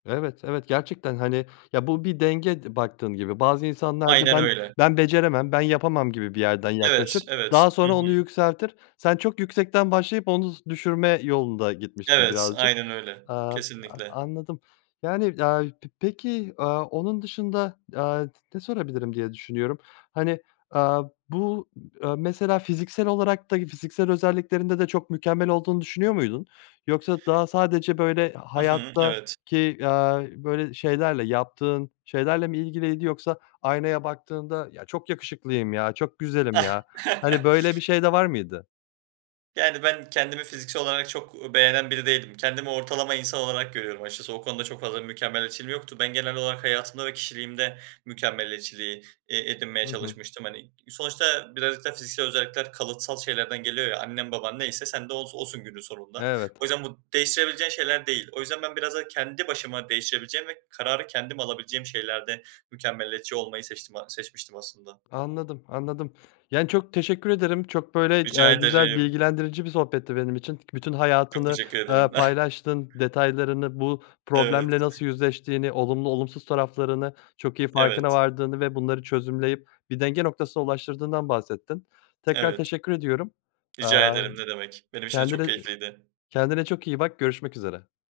Evet, evet gerçekten, hani, ya, bu bir denge d baktığın gibi. Bazı insanlar da Aynen ben öyle. ben beceremem, ben yapamam gibi bir yerden Evet, yaklaşır, daha evet. Hı sonra onu hı. yükseltir. Sen çok yüksekten başlayıp onu z düşürme yolunda gitmişsin Evet, birazcık. aynen öyle. Aaa, a Kesinlikle. anladım. Yani, aaa, p peki, aaa, onun dışında, aaa, t ne sorabilirim diye düşünüyorum. Hani, aaa, bu, ııı, mesela fiziksel olarak da fiziksel özelliklerinde de çok mükemmel olduğunu düşünüyor muydun? Yoksa daha sadece, böyle, Hı hı, evet. hayattaki, aaa, böyle, şeylerle, yaptığın şeylerle mi ilgiliydi yoksa aynaya baktığında, "Ya, çok yakışıklıyım ya. Çok güzelim ya." Hani, böyle bir şey de var mıydı? Yani, ben kendimi fiziksel olarak çok, u beğenen biri değilim. Kendimi ortalama insan olarak görüyorum açıkçası. O konuda çok fazla bir mükemmeliyetçiliğim yoktu. Ben genel olarak hayatımda ve kişiliğimde mükemmeliyetçiliği, eee, edinmeye Hı hı. çalışmıştım, hani. Sonuçta birazcık da fiziksel özellikler kalıtsal şeylerden geliyor ya. Annen baban neyse sen de os osun günün sonunda. Evet. O yüzden bu değiştirebileceğin şeyler değil. O yüzden ben biraz daha kendi başıma değiştirebileceğim ve kararı kendim alabileceğim şeylerde mükemmeliyetçi olmayı seçtim a seçmiştim aslında. Anladım, anladım. Yani, çok teşekkür ederim. Çok böyle, Rica aaa, güzel ederim. bilgilendirici bir sohbetti benim için. Bütün Çok hayatını, teşekkür eee, ederim. paylaştın detaylarını, bu Evet. problemle nasıl yüzleştiğini, olumlu olumsuz taraflarını çok iyi farkına Evet vardığını ve bunları çözümleyip bir denge noktasına ulaştırdığından bahsettin. Tekrar Evet. teşekkür ediyorum. Rica Aaa, ımm, ederim, ne demek. Benim için de kendine çok e keyifliydi. kendine çok iyi bak, görüşmek üzere.